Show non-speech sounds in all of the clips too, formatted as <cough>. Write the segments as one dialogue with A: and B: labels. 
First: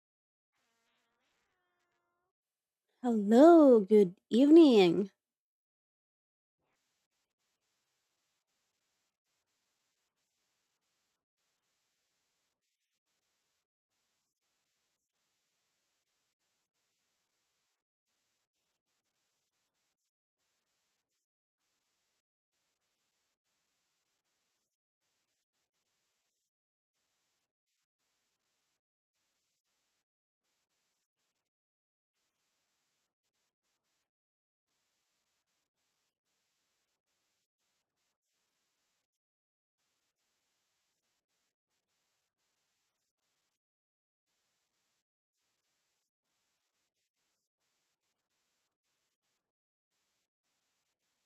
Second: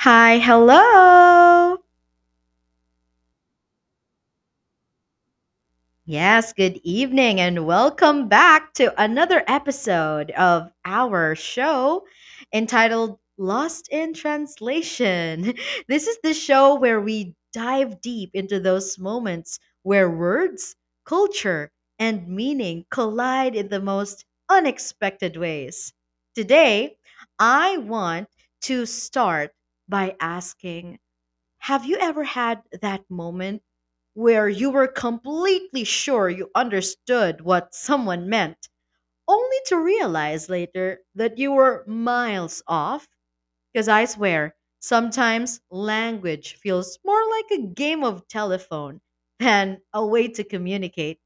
A: Hi, hello.
B: Hello, good evening.
A: Yes, good evening, and welcome back to another episode of our show entitled Lost in Translation. <laughs> This is the show where we dive deep into those moments where words, culture, and meaning collide in the most unexpected ways. Today, I want to start by asking, have you ever had that moment where you were completely sure you understood what someone meant, only to realize later that you were miles off? Because I swear, sometimes language feels more like a game of telephone than a way to communicate.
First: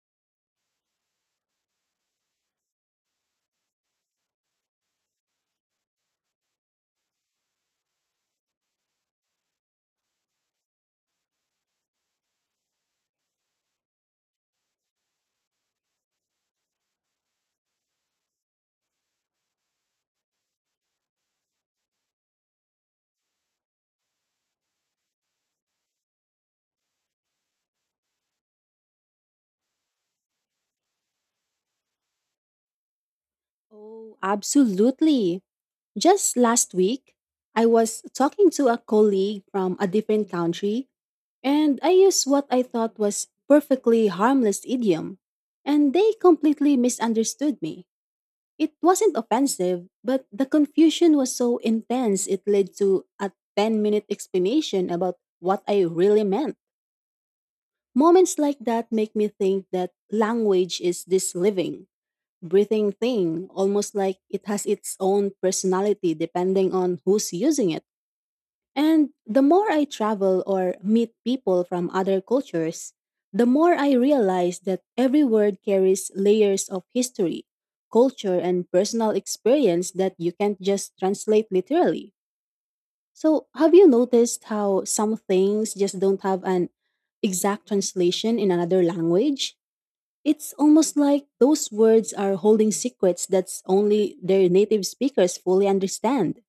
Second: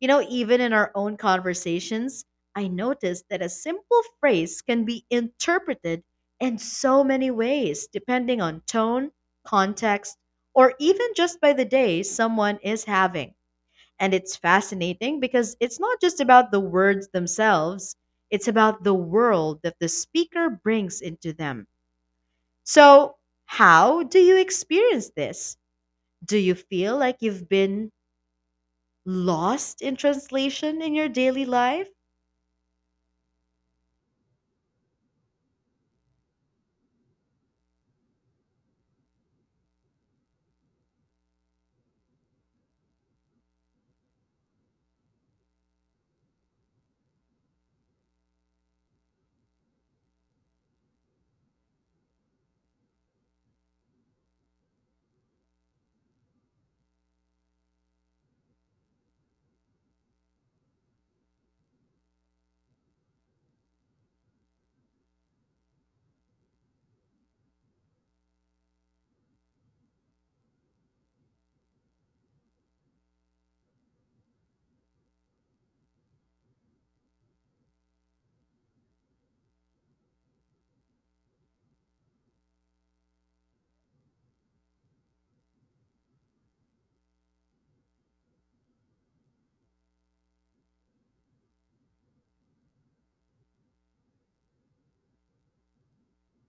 A: Even in our own conversations, I noticed that a simple phrase can be interpreted in so many ways, depending on tone, context, or even just by the day someone is having. And it's fascinating because it's not just about the words themselves, it's about the world that the speaker brings into them. So, how do you experience this? Do you feel like you've been lost in translation in your daily life?
B: Oh, absolutely. Just last week, I was talking to a colleague from a different country, and I used what I thought was perfectly harmless idiom, and they completely misunderstood me. It wasn't offensive, but the confusion was so intense it led to a 10-minute minute explanation about what I really meant. Moments like that make me think that language is this living breathing thing, almost like it has its own personality depending on who's using it. And the more I travel or meet people from other cultures, the more I realize that every word carries layers of history, culture, and personal experience that you can't just translate literally. So, have you noticed how some things just don't have an exact translation in another language? It's almost like those words are holding secrets that's only their native speakers fully understand.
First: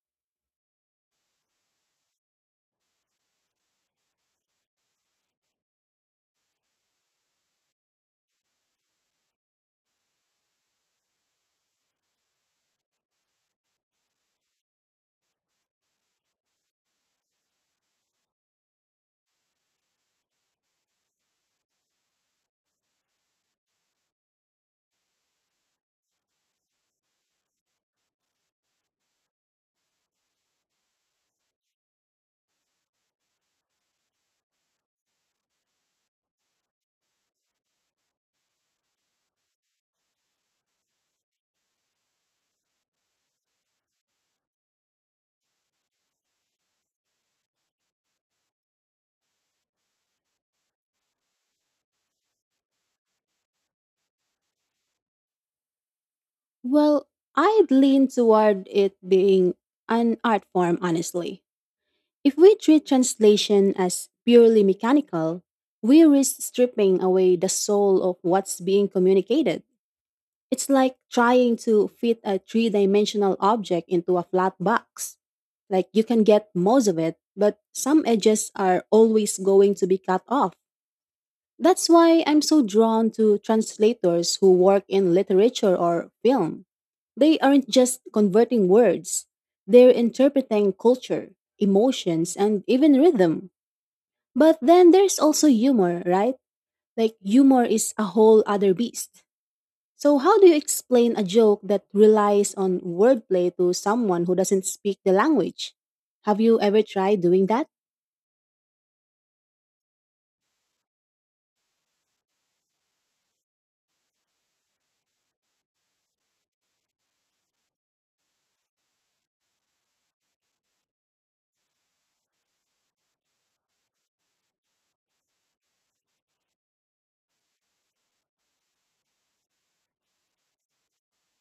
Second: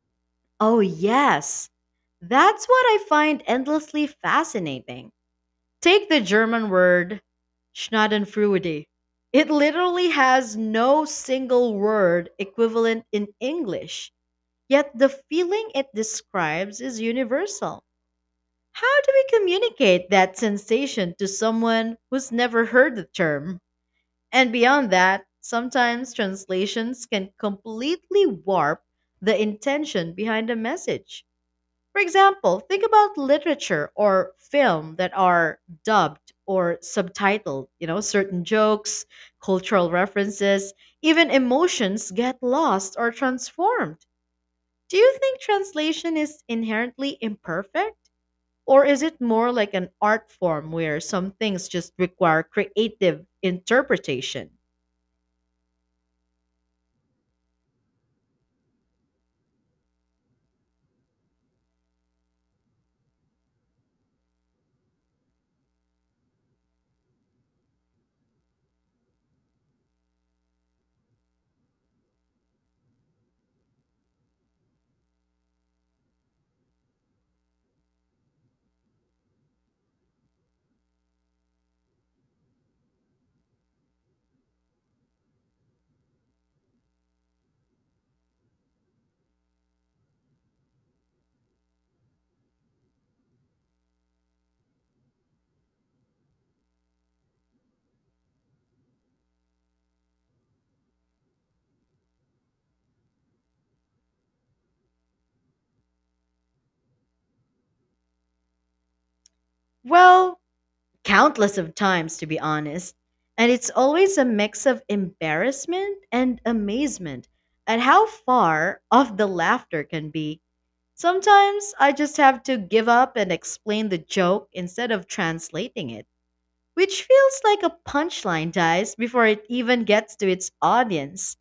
A: Oh, yes. That's what I find endlessly fascinating. Take the German word Schadenfreude. It literally has no single word equivalent in English, yet the feeling it describes is universal. How do we communicate that sensation to someone who's never heard the term? And beyond that, sometimes translations can completely warp the intention behind a message. For example, think about literature or film that are dubbed or subtitled. Certain jokes, cultural references, even emotions get lost or transformed. Do you think translation is inherently imperfect? Or is it more like an art form where some things just require creative interpretation?
B: Well, I'd lean toward it being an art form, honestly. If we treat translation as purely mechanical, we risk stripping away the soul of what's being communicated. It's like trying to fit a three dimensional object into a flat box. Like you can get most of it, but some edges are always going to be cut off. That's why I'm so drawn to translators who work in literature or film. They aren't just converting words, they're interpreting culture, emotions, and even rhythm. But then there's also humor, right? Like, humor is a whole other beast. So, how do you explain a joke that relies on wordplay to someone who doesn't speak the language? Have you ever tried doing that?
A: Well, countless of times, to be honest, and it's always a mix of embarrassment and amazement at how far off the laughter can be. Sometimes I just have to give up and explain the joke instead of translating it, which feels like a punchline dies before it even gets to its audience.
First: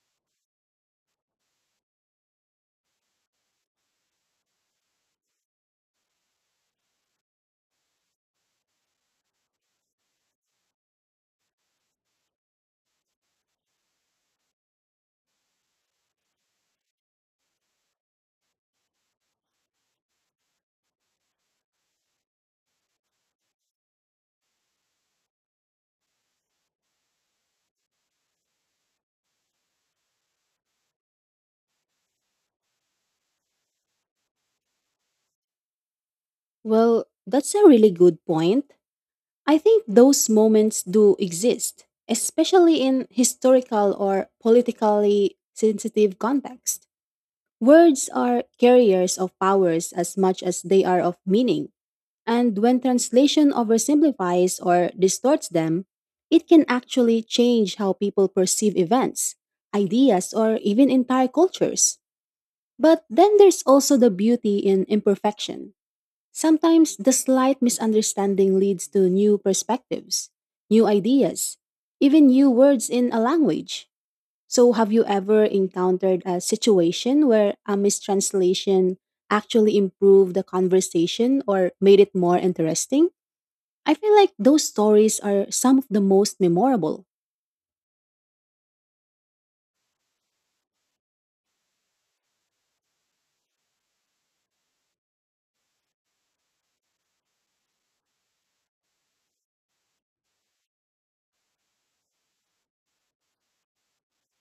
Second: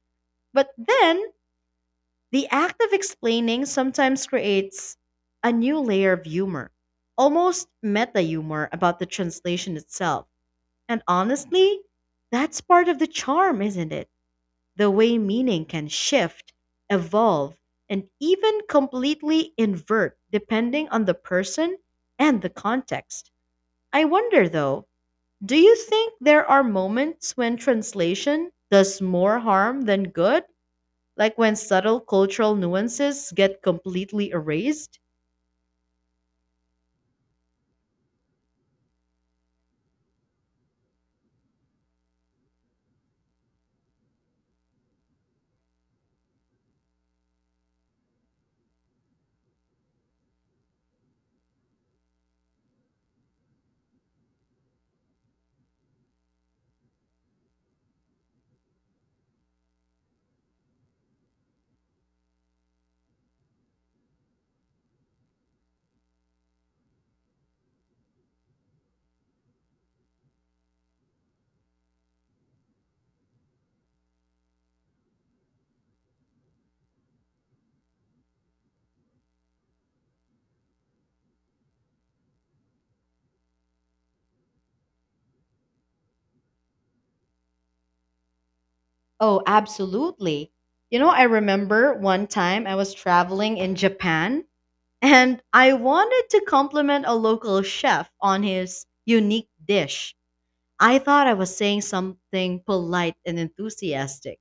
A: But then the act of explaining sometimes creates a new layer of humor, almost meta humor about the translation itself. And honestly, that's part of the charm, isn't it? The way meaning can shift, evolve, and even completely invert depending on the person and the context. I wonder though, do you think there are moments when translation does more harm than good? Like when subtle cultural nuances get completely erased?
B: Well, that's a really good point. I think those moments do exist, especially in historical or politically sensitive context. Words are carriers of powers as much as they are of meaning, and when translation oversimplifies or distorts them, it can actually change how people perceive events, ideas, or even entire cultures. But then there's also the beauty in imperfection. Sometimes the slight misunderstanding leads to new perspectives, new ideas, even new words in a language. So, have you ever encountered a situation where a mistranslation actually improved the conversation or made it more interesting? I feel like those stories are some of the most memorable.
A: Oh, absolutely. I remember one time I was traveling in Japan, and I wanted to compliment a local chef on his unique dish. I thought I was saying something polite and enthusiastic,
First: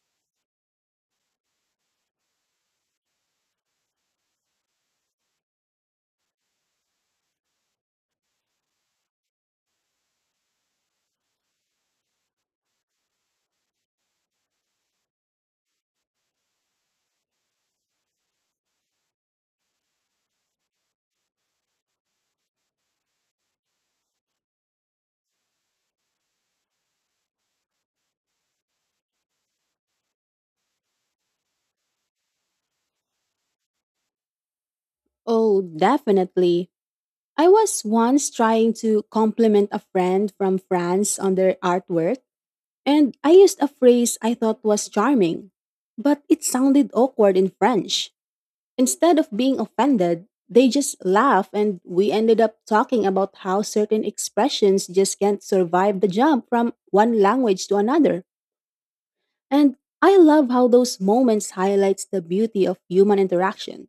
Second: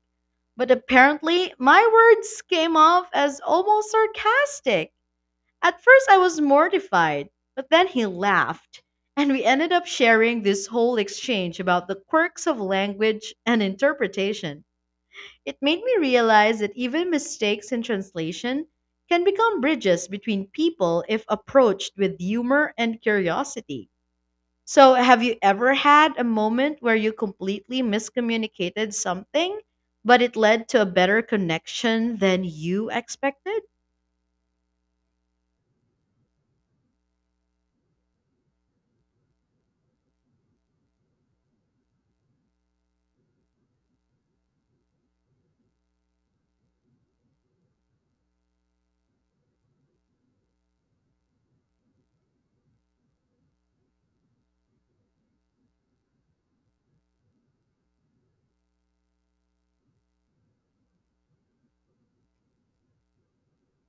A: but apparently my words came off as almost sarcastic. At first, I was mortified, but then he laughed, and we ended up sharing this whole exchange about the quirks of language and interpretation. It made me realize that even mistakes in translation can become bridges between people if approached with humor and curiosity. So, have you ever had a moment where you completely miscommunicated something, but it led to a better connection than you expected?
B: Oh, definitely. I was once trying to compliment a friend from France on their artwork, and I used a phrase I thought was charming, but it sounded awkward in French. Instead of being offended, they just laughed, and we ended up talking about how certain expressions just can't survive the jump from one language to another. And I love how those moments highlights the beauty of human interaction.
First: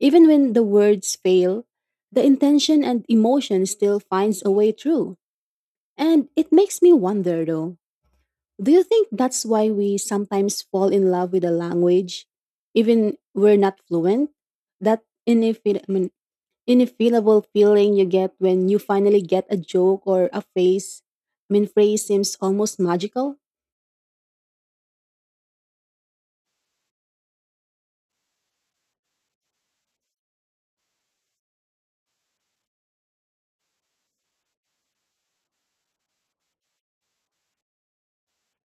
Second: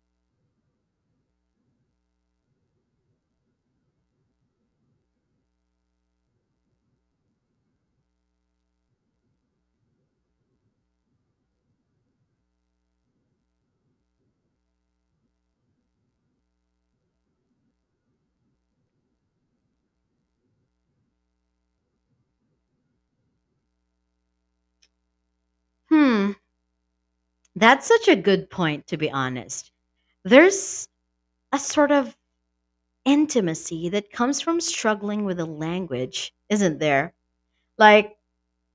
B: Even when the words fail, the intention and emotion still finds a way through. And it makes me wonder though, do you think that's why we sometimes fall in love with a language, even we're not fluent? That ineffable feeling you get when you finally get a joke or a phrase. I mean, phrase seems almost magical.
A: Hmm, that's such a good point, to be honest. There's a sort of intimacy that comes from struggling with a language, isn't there? Like,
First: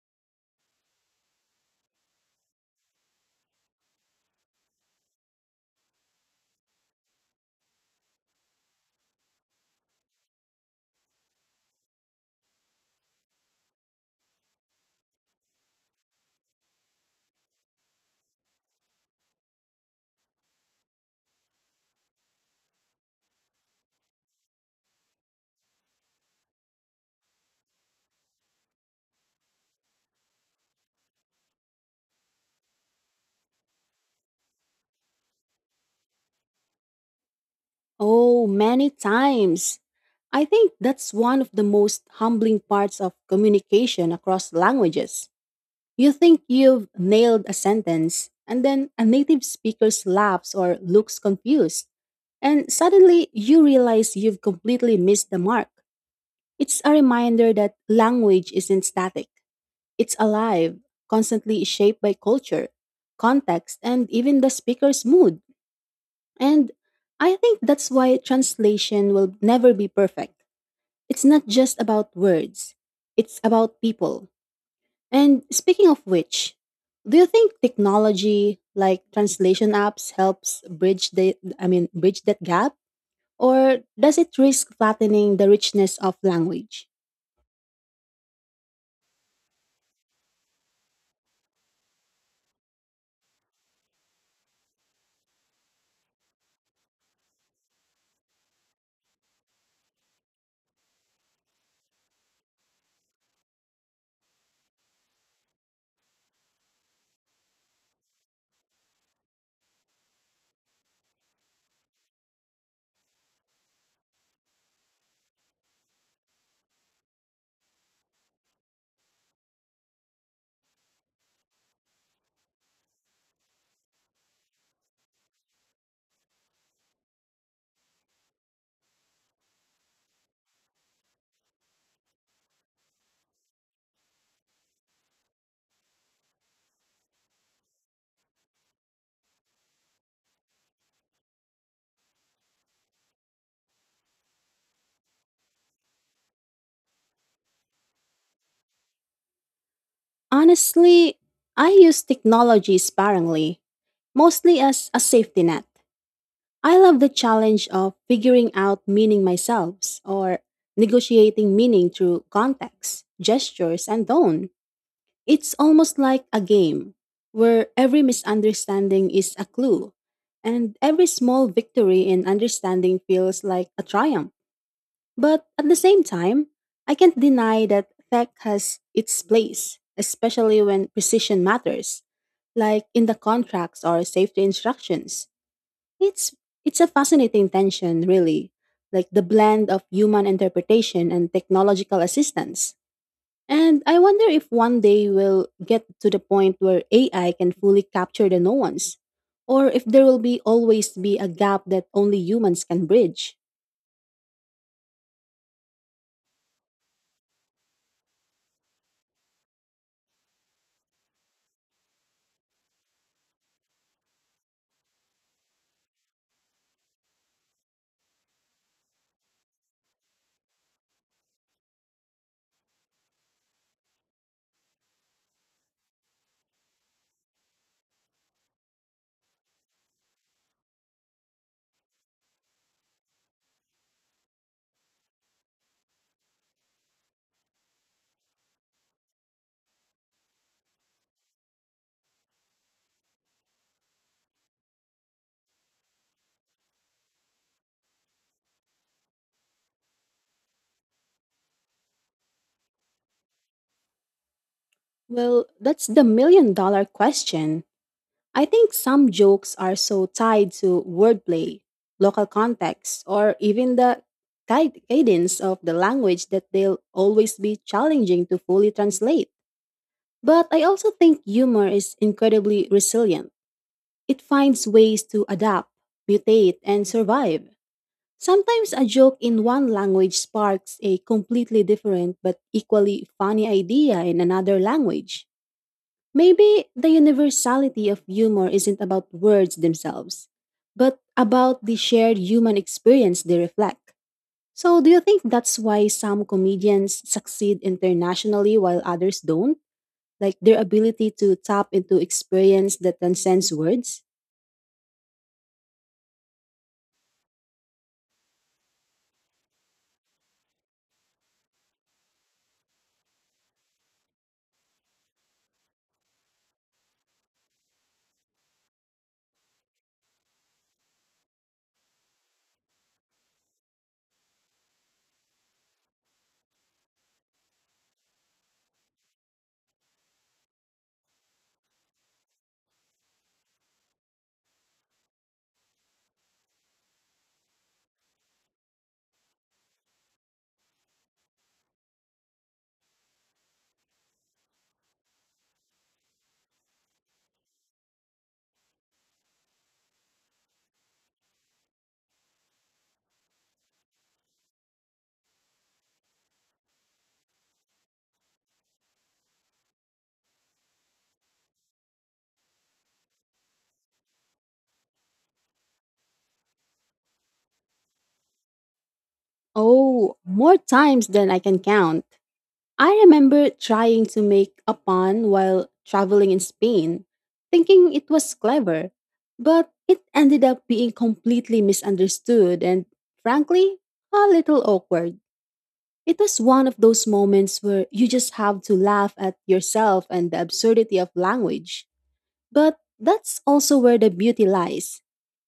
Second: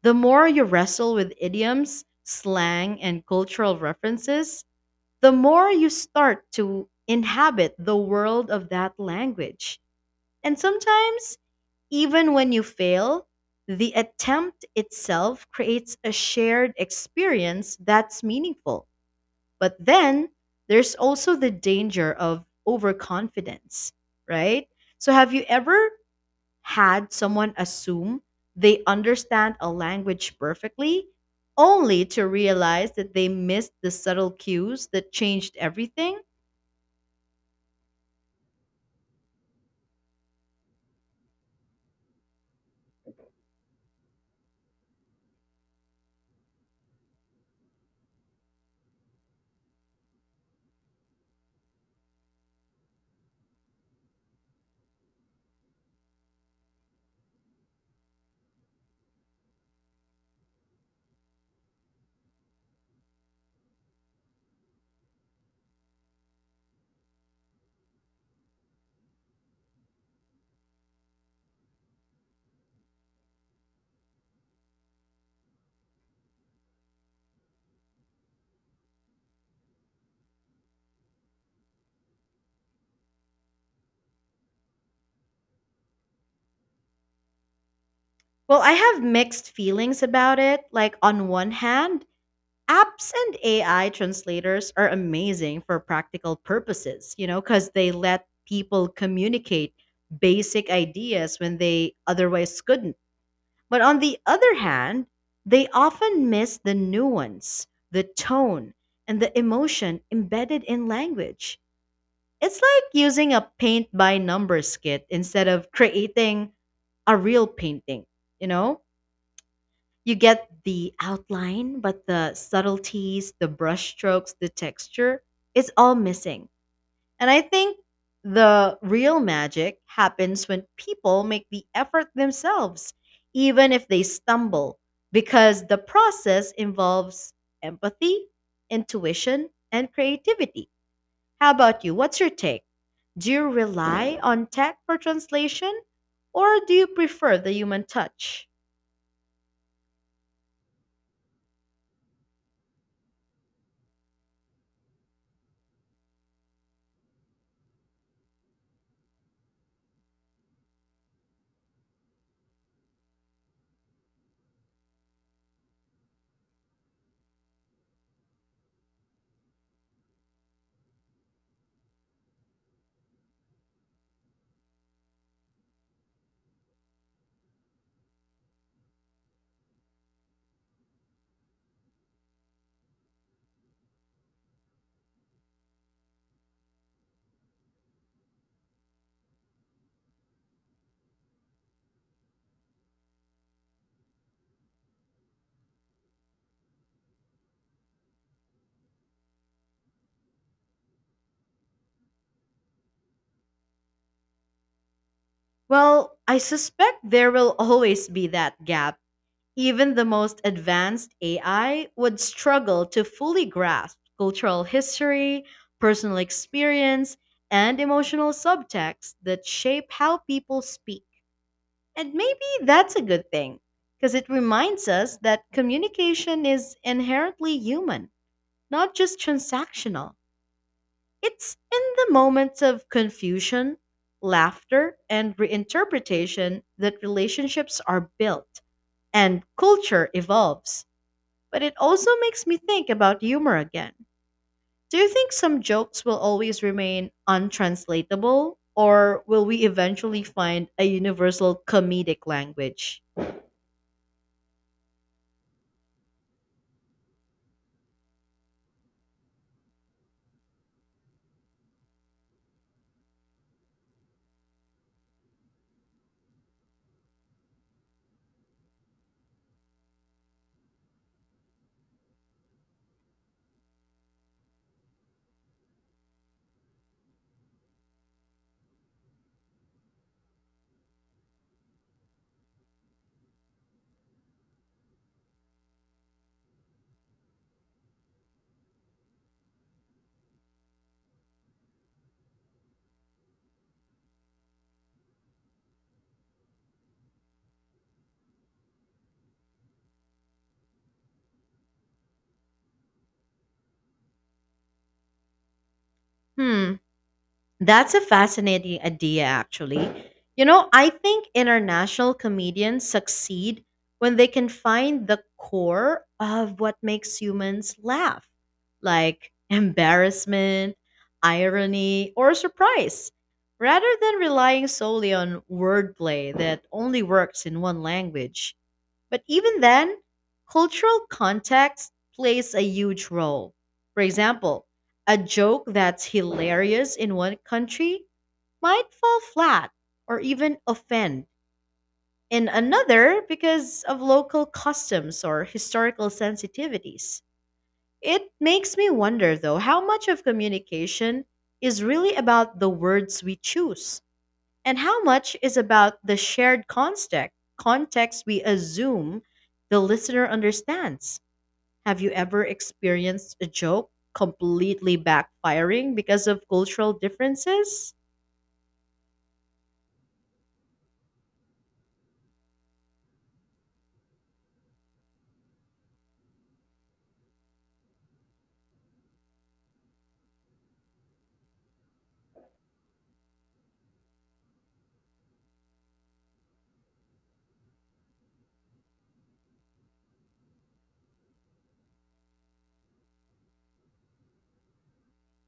A: the more you wrestle with idioms, slang, and cultural references, the more you start to inhabit the world of that language. And sometimes, even when you fail, the attempt itself creates a shared experience that's meaningful. But then there's also the danger of overconfidence, right? So, have you ever had someone assume they understand a language perfectly, only to realize that they missed the subtle cues that changed everything?
B: Oh, many times. I think that's one of the most humbling parts of communication across languages. You think you've nailed a sentence, and then a native speaker laughs or looks confused, and suddenly you realize you've completely missed the mark. It's a reminder that language isn't static, it's alive, constantly shaped by culture, context, and even the speaker's mood. And I think that's why translation will never be perfect. It's not just about words, it's about people. And speaking of which, do you think technology like translation apps helps bridge the I mean bridge that gap? Or does it risk flattening the richness of language?
A: Well, I have mixed feelings about it. Like, on one hand, apps and AI translators are amazing for practical purposes, because they let people communicate basic ideas when they otherwise couldn't. But on the other hand, they often miss the nuance, the tone, and the emotion embedded in language. It's like using a paint by numbers kit instead of creating a real painting, you know? You get the outline, but the subtleties, the brushstrokes, the texture, it's all missing. And I think the real magic happens when people make the effort themselves, even if they stumble, because the process involves empathy, intuition, and creativity. How about you? What's your take? Do you rely on tech for translation or do you prefer the human touch?
B: Honestly, I use technology sparingly, mostly as a safety net. I love the challenge of figuring out meaning myself or negotiating meaning through context, gestures, and tone. It's almost like a game where every misunderstanding is a clue and every small victory in understanding feels like a triumph. But at the same time, I can't deny that tech has its place, especially when precision matters, like in the contracts or safety instructions. It's it's a fascinating tension, really, like the blend of human interpretation and technological assistance. And I wonder if one day we'll get to the point where AI can fully capture the nuance, or if there will be always be a gap that only humans can bridge.
A: Well, I suspect there will always be that gap. Even the most advanced AI would struggle to fully grasp cultural history, personal experience, and emotional subtext that shape how people speak. And maybe that's a good thing, because it reminds us that communication is inherently human, not just transactional. It's in the moments of confusion, laughter, and reinterpretation that relationships are built and culture evolves. But it also makes me think about humor again. Do you think some jokes will always remain untranslatable, or will we eventually find a universal comedic language?
B: Well, that's the million dollar question. I think some jokes are so tied to wordplay, local context, or even the cadence of the language that they'll always be challenging to fully translate. But I also think humor is incredibly resilient. It finds ways to adapt, mutate, and survive. Sometimes a joke in one language sparks a completely different but equally funny idea in another language. Maybe the universality of humor isn't about words themselves, but about the shared human experience they reflect. So, do you think that's why some comedians succeed internationally while others don't? Like their ability to tap into experience that transcends words?
A: Hmm. That's a fascinating idea, actually. I think international comedians succeed when they can find the core of what makes humans laugh, like embarrassment, irony, or surprise, rather than relying solely on wordplay that only works in one language. But even then, cultural context plays a huge role. For example, a joke that's hilarious in one country might fall flat or even offend in another because of local customs or historical sensitivities. It makes me wonder, though, how much of communication is really about the words we choose and how much is about the shared context, context we assume the listener understands? Have you ever experienced a joke completely backfiring because of cultural differences?
B: Oh, more times than I can count. I remember trying to make a pun while traveling in Spain, thinking it was clever, but it ended up being completely misunderstood and, frankly, a little awkward. It was one of those moments where you just have to laugh at yourself and the absurdity of language. But that's also where the beauty lies.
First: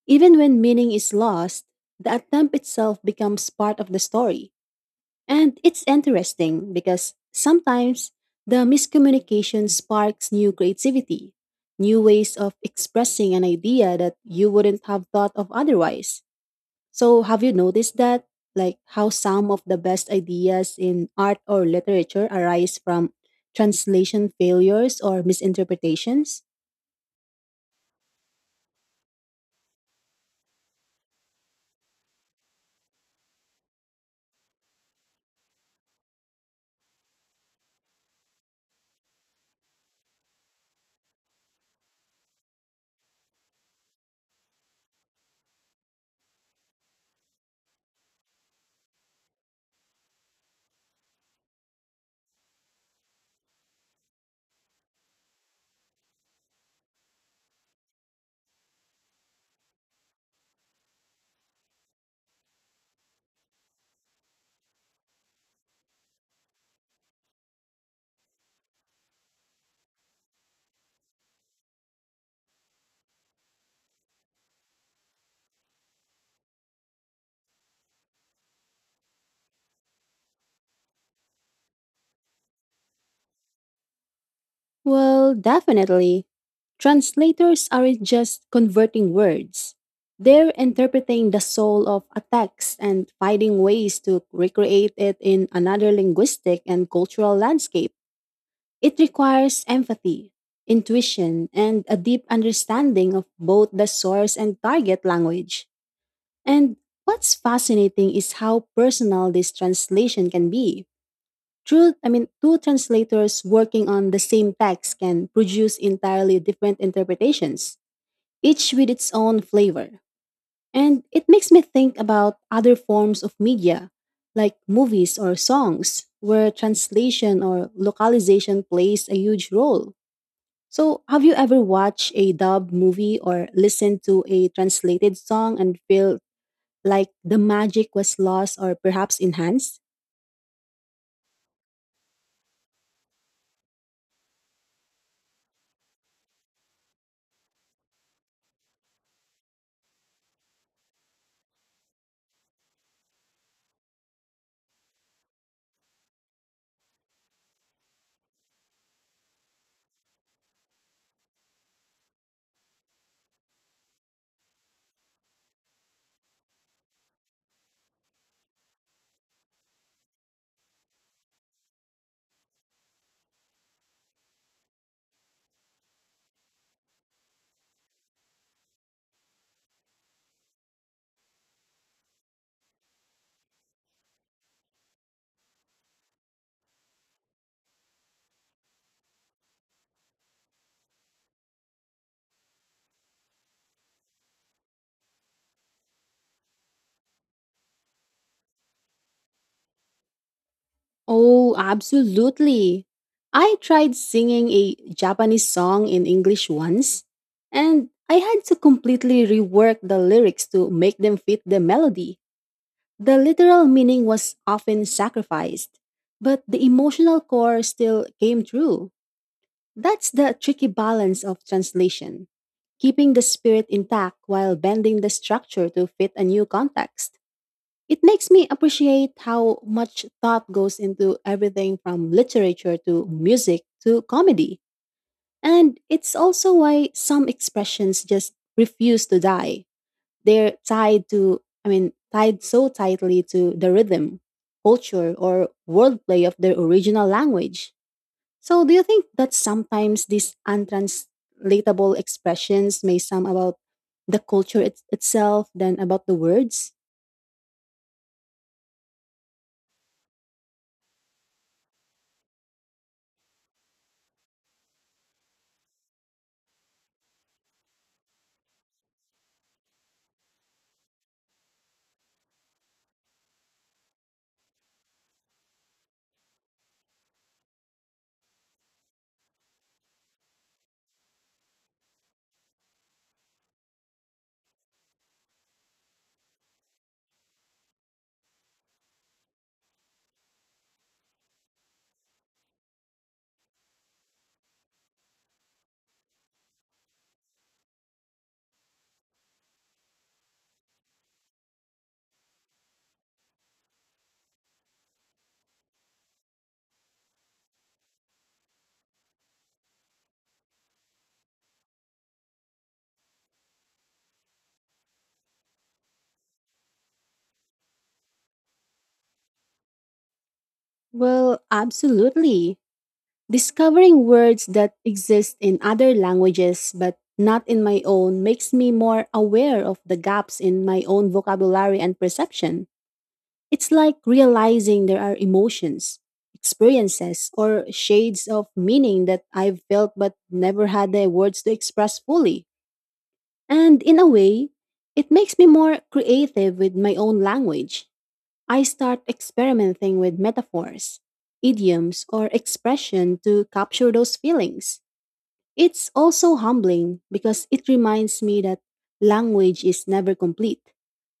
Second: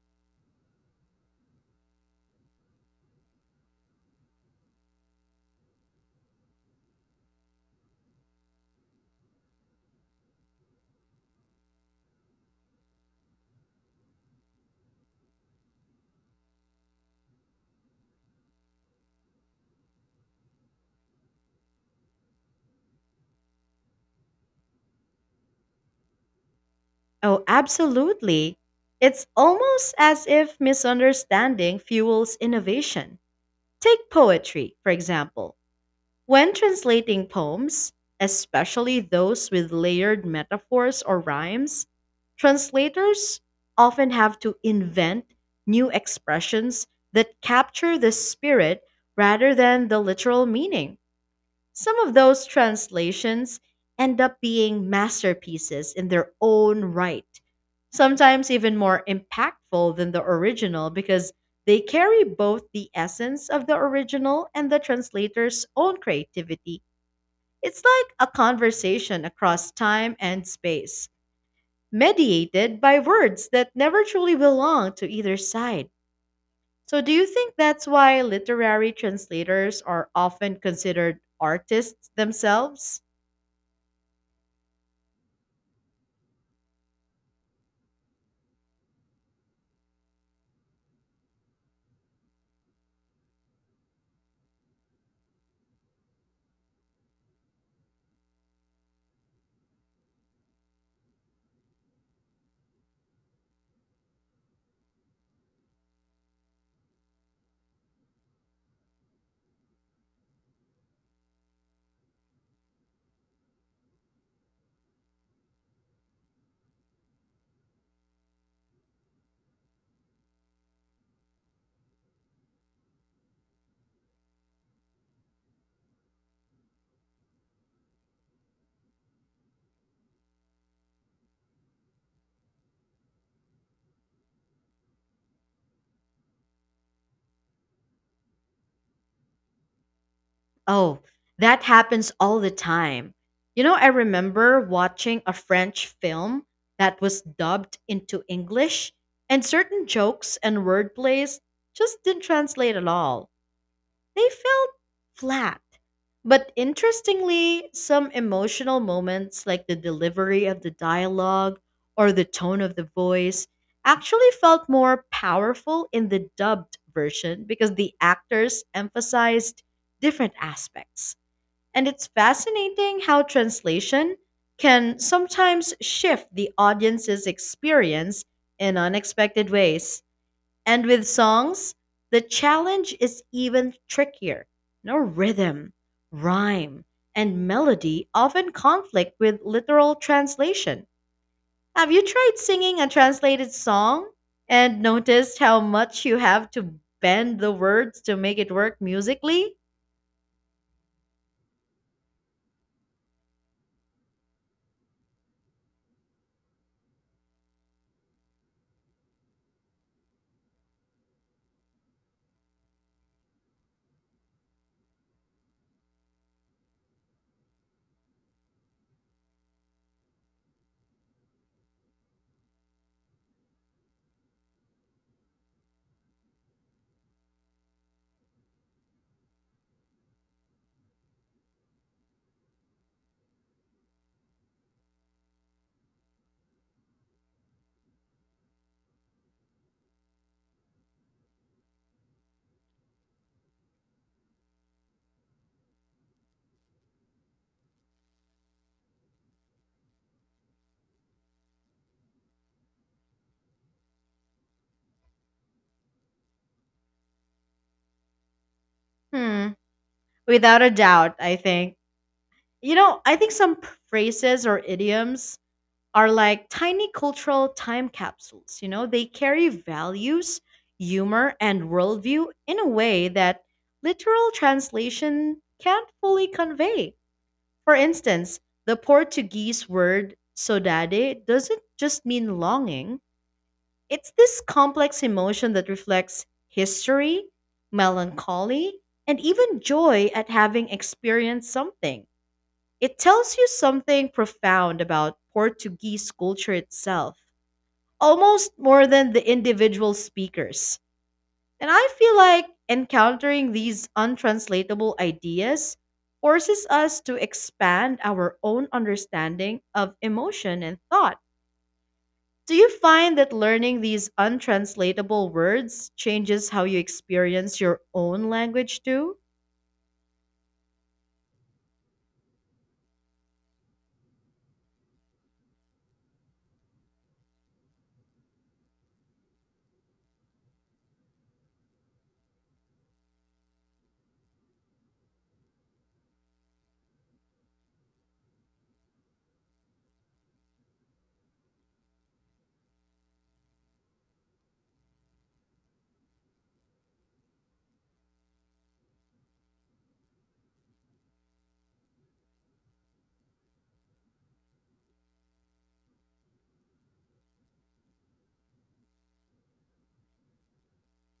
B: Even when meaning is lost, the attempt itself becomes part of the story. And it's interesting because sometimes the miscommunication sparks new creativity, new ways of expressing an idea that you wouldn't have thought of otherwise. So, have you noticed that? Like how some of the best ideas in art or literature arise from translation failures or misinterpretations?
A: Oh, absolutely. It's almost as if misunderstanding fuels innovation. Take poetry, for example. When translating poems, especially those with layered metaphors or rhymes, translators often have to invent new expressions that capture the spirit rather than the literal meaning. Some of those translations end up being masterpieces in their own right, sometimes even more impactful than the original because they carry both the essence of the original and the translator's own creativity. It's like a conversation across time and space, mediated by words that never truly belong to either side. So, do you think that's why literary translators are often considered artists themselves?
B: Well, definitely. Translators aren't just converting words. They're interpreting the soul of a text and finding ways to recreate it in another linguistic and cultural landscape. It requires empathy, intuition, and a deep understanding of both the source and target language. And what's fascinating is how personal this translation can be. Two translators working on the same text can produce entirely different interpretations, each with its own flavor. And it makes me think about other forms of media, like movies or songs, where translation or localization plays a huge role. So, have you ever watched a dubbed movie or listened to a translated song and feel like the magic was lost or perhaps enhanced?
A: Oh, that happens all the time. I remember watching a French film that was dubbed into English, and certain jokes and wordplays just didn't translate at all. They felt flat. But interestingly, some emotional moments like the delivery of the dialogue or the tone of the voice actually felt more powerful in the dubbed version because the actors emphasized different aspects. And it's fascinating how translation can sometimes shift the audience's experience in unexpected ways. And with songs, the challenge is even trickier. No rhythm, rhyme, and melody often conflict with literal translation. Have you tried singing a translated song and noticed how much you have to bend the words to make it work musically?
B: Oh, absolutely. I tried singing a Japanese song in English once, and I had to completely rework the lyrics to make them fit the melody. The literal meaning was often sacrificed, but the emotional core still came through. That's the tricky balance of translation, keeping the spirit intact while bending the structure to fit a new context. It makes me appreciate how much thought goes into everything from literature to music to comedy. And it's also why some expressions just refuse to die. They're tied so tightly to the rhythm, culture, or wordplay of their original language. So, do you think that sometimes these untranslatable expressions may sound about the culture itself than about the words?
A: Hmm, without a doubt, I think. I think some phrases or idioms are like tiny cultural time capsules. They carry values, humor, and worldview in a way that literal translation can't fully convey. For instance, the Portuguese word saudade doesn't just mean longing, it's this complex emotion that reflects history, melancholy, and even joy at having experienced something. It tells you something profound about Portuguese culture itself, almost more than the individual speakers. And I feel like encountering these untranslatable ideas forces us to expand our own understanding of emotion and thought. Do you find that learning these untranslatable words changes how you experience your own language too?
B: Well, absolutely. Discovering words that exist in other languages but not in my own makes me more aware of the gaps in my own vocabulary and perception. It's like realizing there are emotions, experiences, or shades of meaning that I've felt but never had the words to express fully. And in a way, it makes me more creative with my own language. I start experimenting with metaphors, idioms, or expression to capture those feelings. It's also humbling because it reminds me that language is never complete,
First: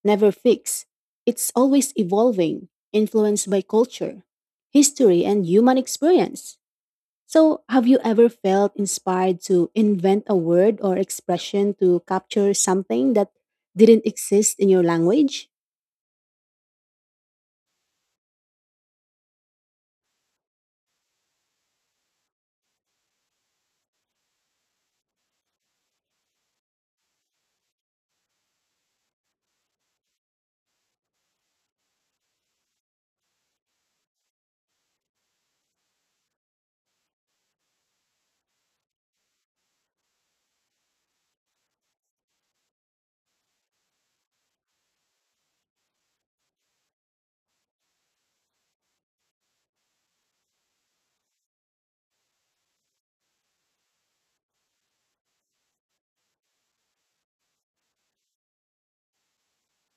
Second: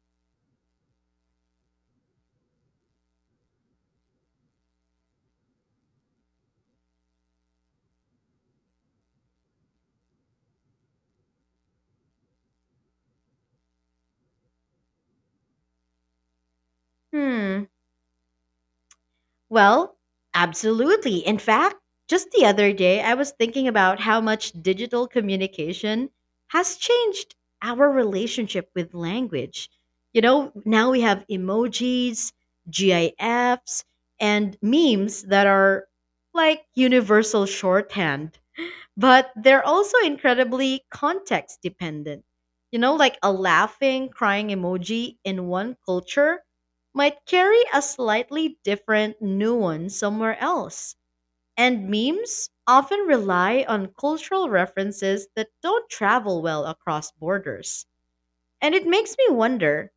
B: never fixed. It's always evolving, influenced by culture, history, and human experience. So, have you ever felt inspired to invent a word or expression to capture something that didn't exist in your language?
A: Hmm. Well, absolutely. In fact, just the other day, I was thinking about how much digital communication has changed our relationship with language. Now we have emojis, GIFs, and memes that are like universal shorthand, but they're also incredibly context dependent. Like a laughing, crying emoji in one culture might carry a slightly different nuance somewhere else. And memes often rely on cultural references that don't travel well across borders. And it makes me wonder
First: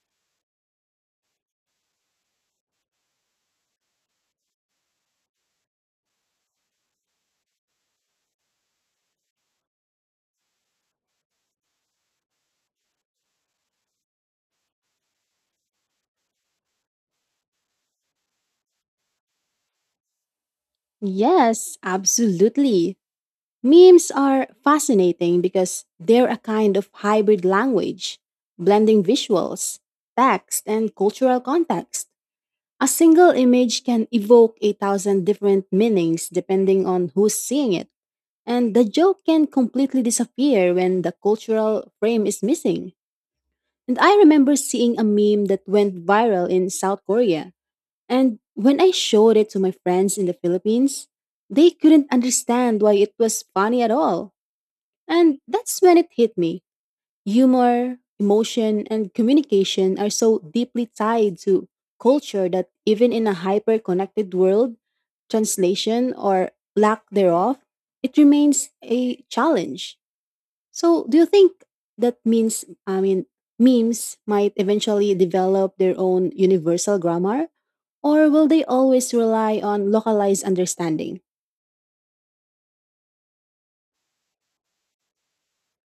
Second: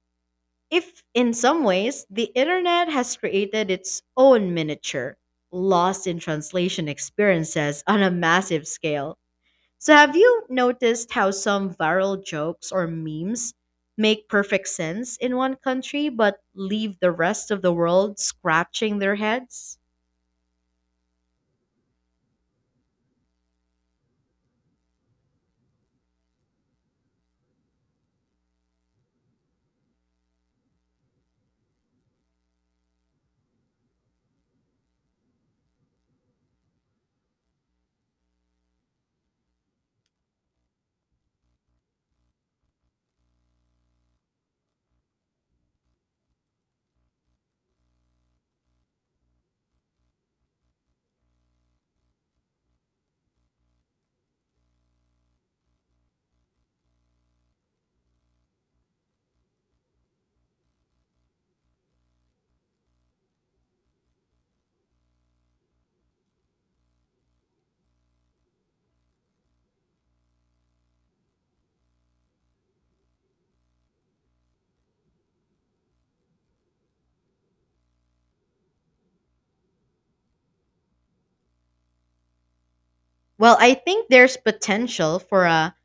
A: if, in some ways, the internet has created its own miniature, lost in translation experiences on a massive scale. So, have you noticed how some viral jokes or memes make perfect sense in one country but leave the rest of the world scratching their heads?
B: Yes, absolutely. Memes are fascinating because they're a kind of hybrid language, blending visuals, text, and cultural context. A single image can evoke a thousand different meanings depending on who's seeing it, and the joke can completely disappear when the cultural frame is missing. And I remember seeing a meme that went viral in South Korea, and when I showed it to my friends in the Philippines, they couldn't understand why it was funny at all, and that's when it hit me. Humor, emotion, and communication are so deeply tied to culture that even in a hyper connected world, translation or lack thereof, it remains a challenge. So, do you think that means, I mean, memes might eventually develop their own universal grammar? Or will they always rely on localized understanding?
A: Well, I think there's potential for a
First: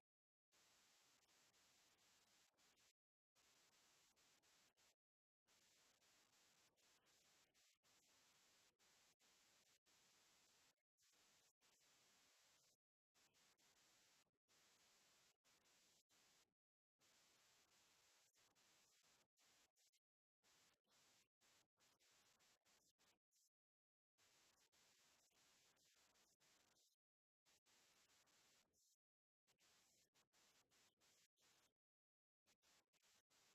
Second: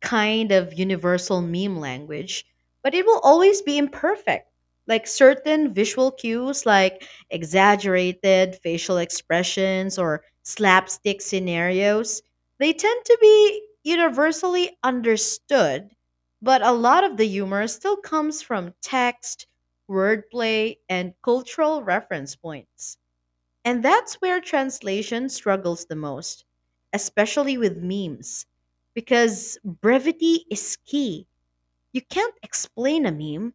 A: kind of universal meme language, but it will always be imperfect. Like certain visual cues, like exaggerated facial expressions or slapstick scenarios, they tend to be universally understood, but a lot of the humor still comes from text, wordplay, and cultural reference points. And that's where translation struggles the most, especially with memes, because brevity is key. You can't explain a meme,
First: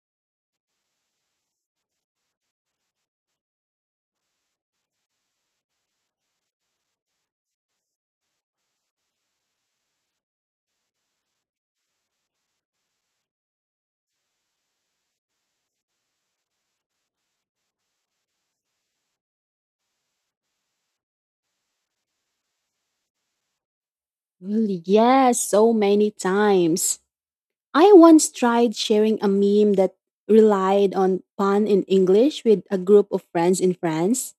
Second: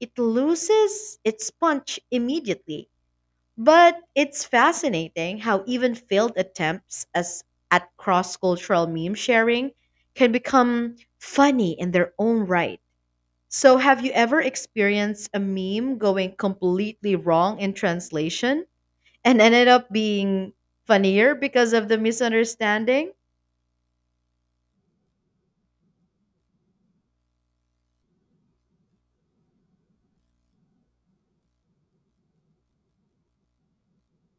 A: it loses its punch immediately. But it's fascinating how even failed attempts as at cross-cultural meme sharing can become funny in their own right. So have you ever experienced a meme going completely wrong in translation and ended up being funnier because of the misunderstanding?
B: Well, yes, so many times. I once tried sharing a meme that relied on pun in English with a group of friends in France.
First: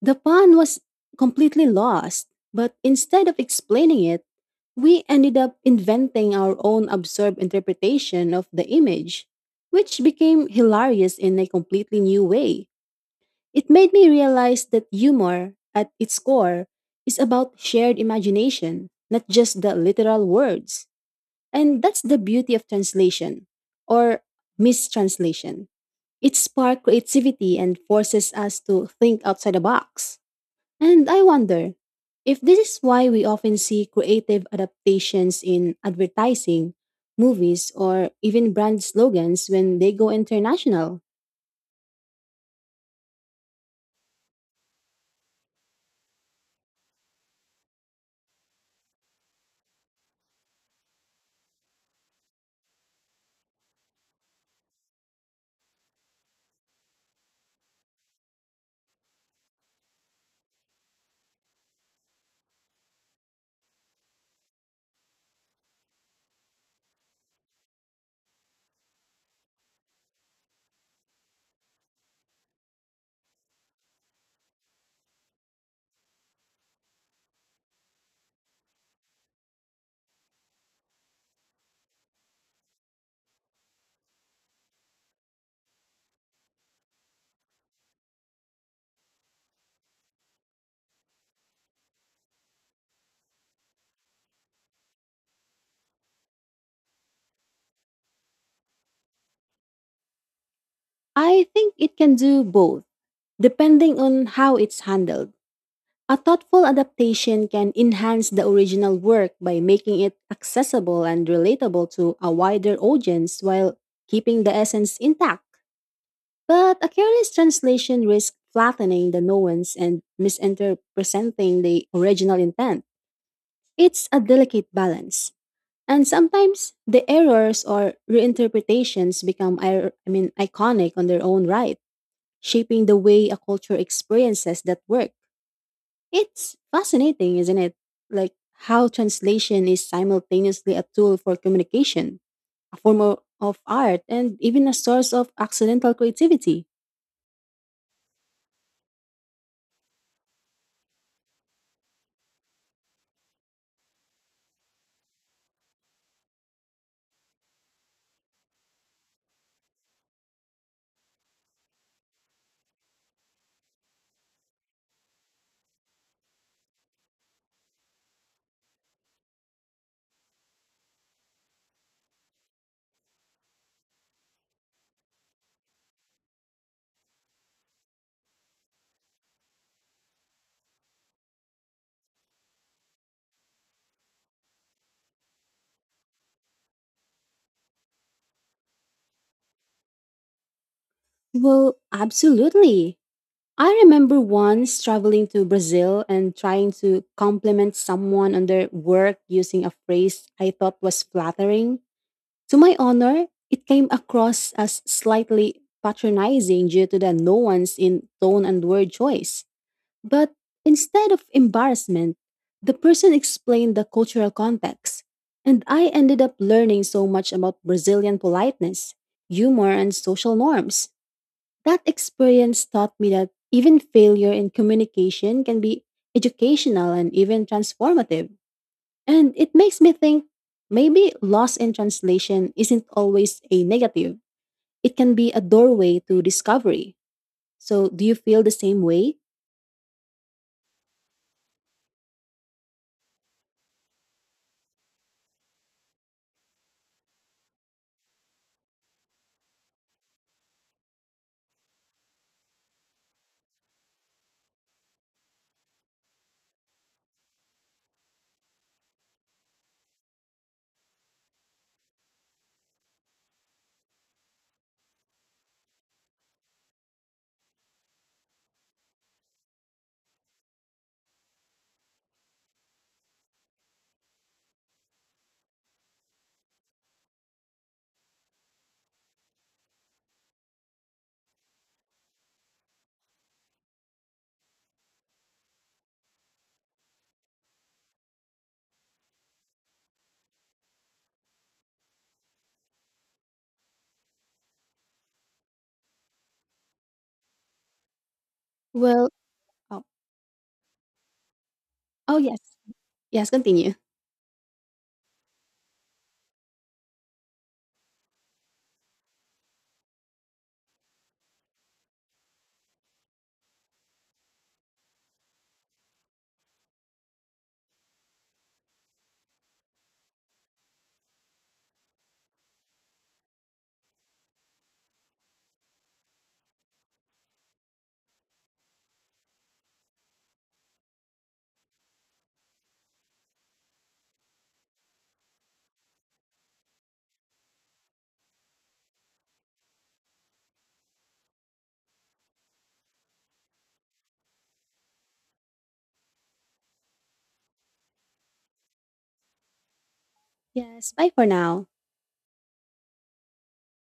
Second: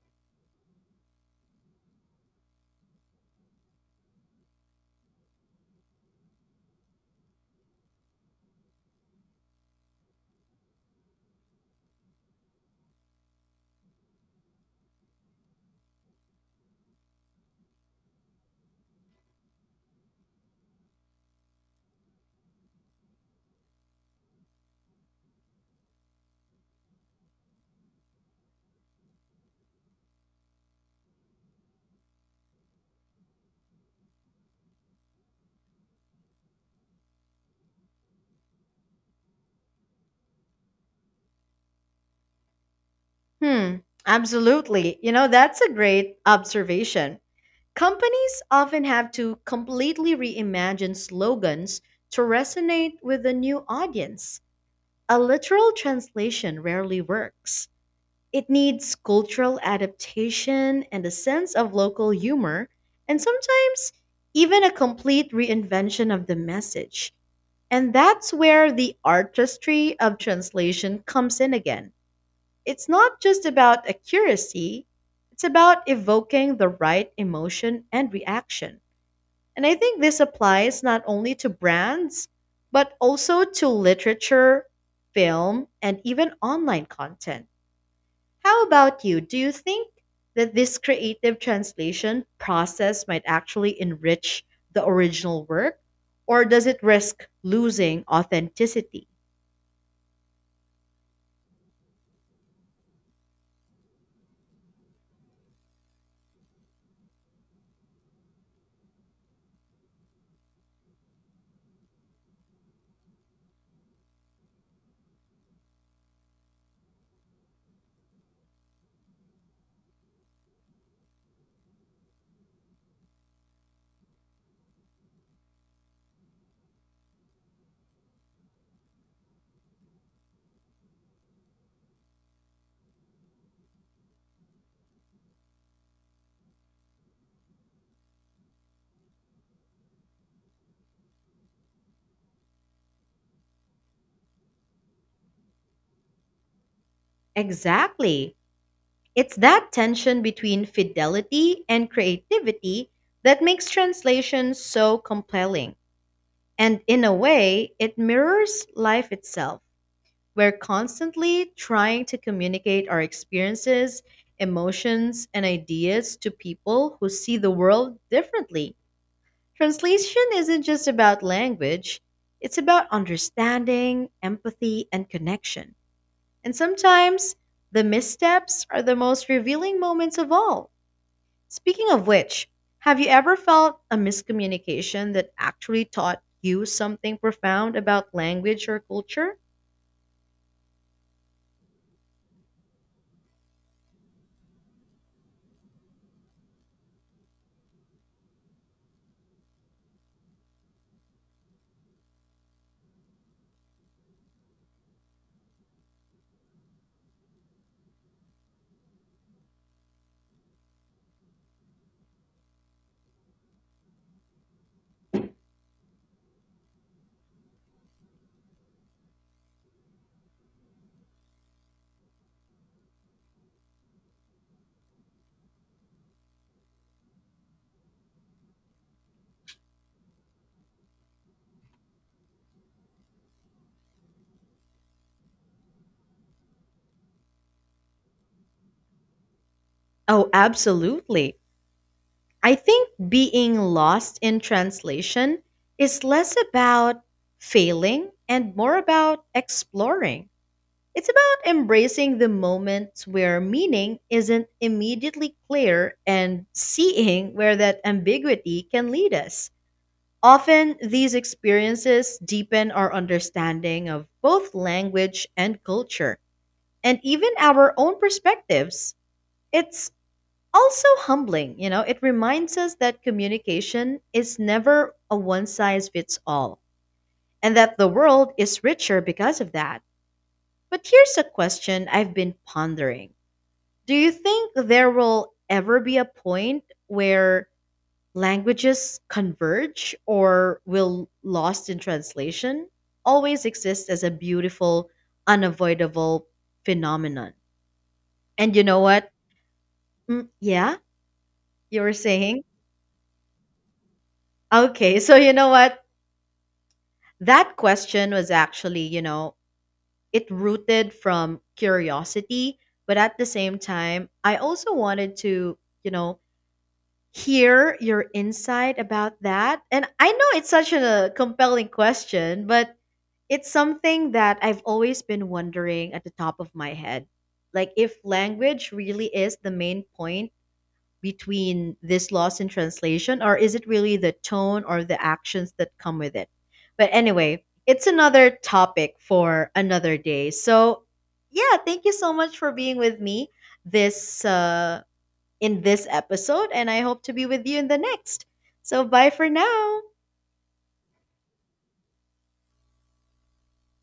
B: The pun was completely lost, but instead of explaining it, we ended up inventing our own absurd interpretation of the image, which became hilarious in a completely new way. It made me realize that humor, at its core, is about shared imagination, not just the literal words. And that's the beauty of translation or mistranslation. It sparks creativity and forces us to think outside the box. And I wonder if this is why we often see creative adaptations in advertising, movies, or even brand slogans when they go international.
A: Hmm, absolutely. That's a great observation. Companies often have to completely reimagine slogans to resonate with a new audience. A literal translation rarely works. It needs cultural adaptation and a sense of local humor, and sometimes even a complete reinvention of the message. And that's where the artistry of translation comes in again. It's not just about accuracy, it's about evoking the right emotion and reaction. And I think this applies not only to brands, but also to literature, film, and even online content. How about you? Do you think that this creative translation process might actually enrich the original work, or does it risk losing authenticity?
B: I think it can do both, depending on how it's handled. A thoughtful adaptation can enhance the original work by making it accessible and relatable to a wider audience while keeping the essence intact. But a careless translation risks flattening the nuance and misinterpreting the original intent. It's a delicate balance. And sometimes the errors or reinterpretations become iconic on their own right, shaping the way a culture experiences that work. It's fascinating, isn't it? Like how translation is simultaneously a tool for communication, a form of art, and even a source of accidental creativity.
A: Exactly. It's that tension between fidelity and creativity that makes translation so compelling. And in a way, it mirrors life itself. We're constantly trying to communicate our experiences, emotions, and ideas to people who see the world differently. Translation isn't just about language, it's about understanding, empathy, and connection. And sometimes the missteps are the most revealing moments of all. Speaking of which, have you ever felt a miscommunication that actually taught you something profound about language or culture?
B: Well, absolutely. I remember once traveling to Brazil and trying to compliment someone on their work using a phrase I thought was flattering. To my honor, it came across as slightly patronizing due to the nuance in tone and word choice. But instead of embarrassment, the person explained the cultural context, and I ended up learning so much about Brazilian politeness, humor, and social norms. That experience taught me that even failure in communication can be educational and even transformative. And it makes me think maybe loss in translation isn't always a negative, it can be a doorway to discovery. So, do you feel the same way?
A: Oh, absolutely. I think being lost in translation is less about failing and more about exploring. It's about embracing the moments where meaning isn't immediately clear and seeing where that ambiguity can lead us. Often, these experiences deepen our understanding of both language and culture, and even our own perspectives. It's also humbling, it reminds us that communication is never a one size fits all, and that the world is richer because of that. But here's a question I've been pondering. Do you think there will ever be a point where languages converge, or will lost in translation always exist as a beautiful, unavoidable phenomenon? And you know what?
B: Well, oh,
A: Mm, yeah, you were
B: oh yes.
A: saying?
B: Yes, continue.
A: Okay, <laughs> so you know what? That question was actually, it rooted from curiosity, but at the same time, I also wanted to, you know, hear your insight about that? And I know it's such a compelling question, but it's something that I've always been wondering at the top of my head. Like, if language really is the main point between this loss in translation, or is it really the tone or the actions that come with it? But anyway, it's another topic for another day. So, yeah, thank you so much for being with me this in this episode, and I hope to be with you in the next. So, bye for now.
B: Yes, bye for now.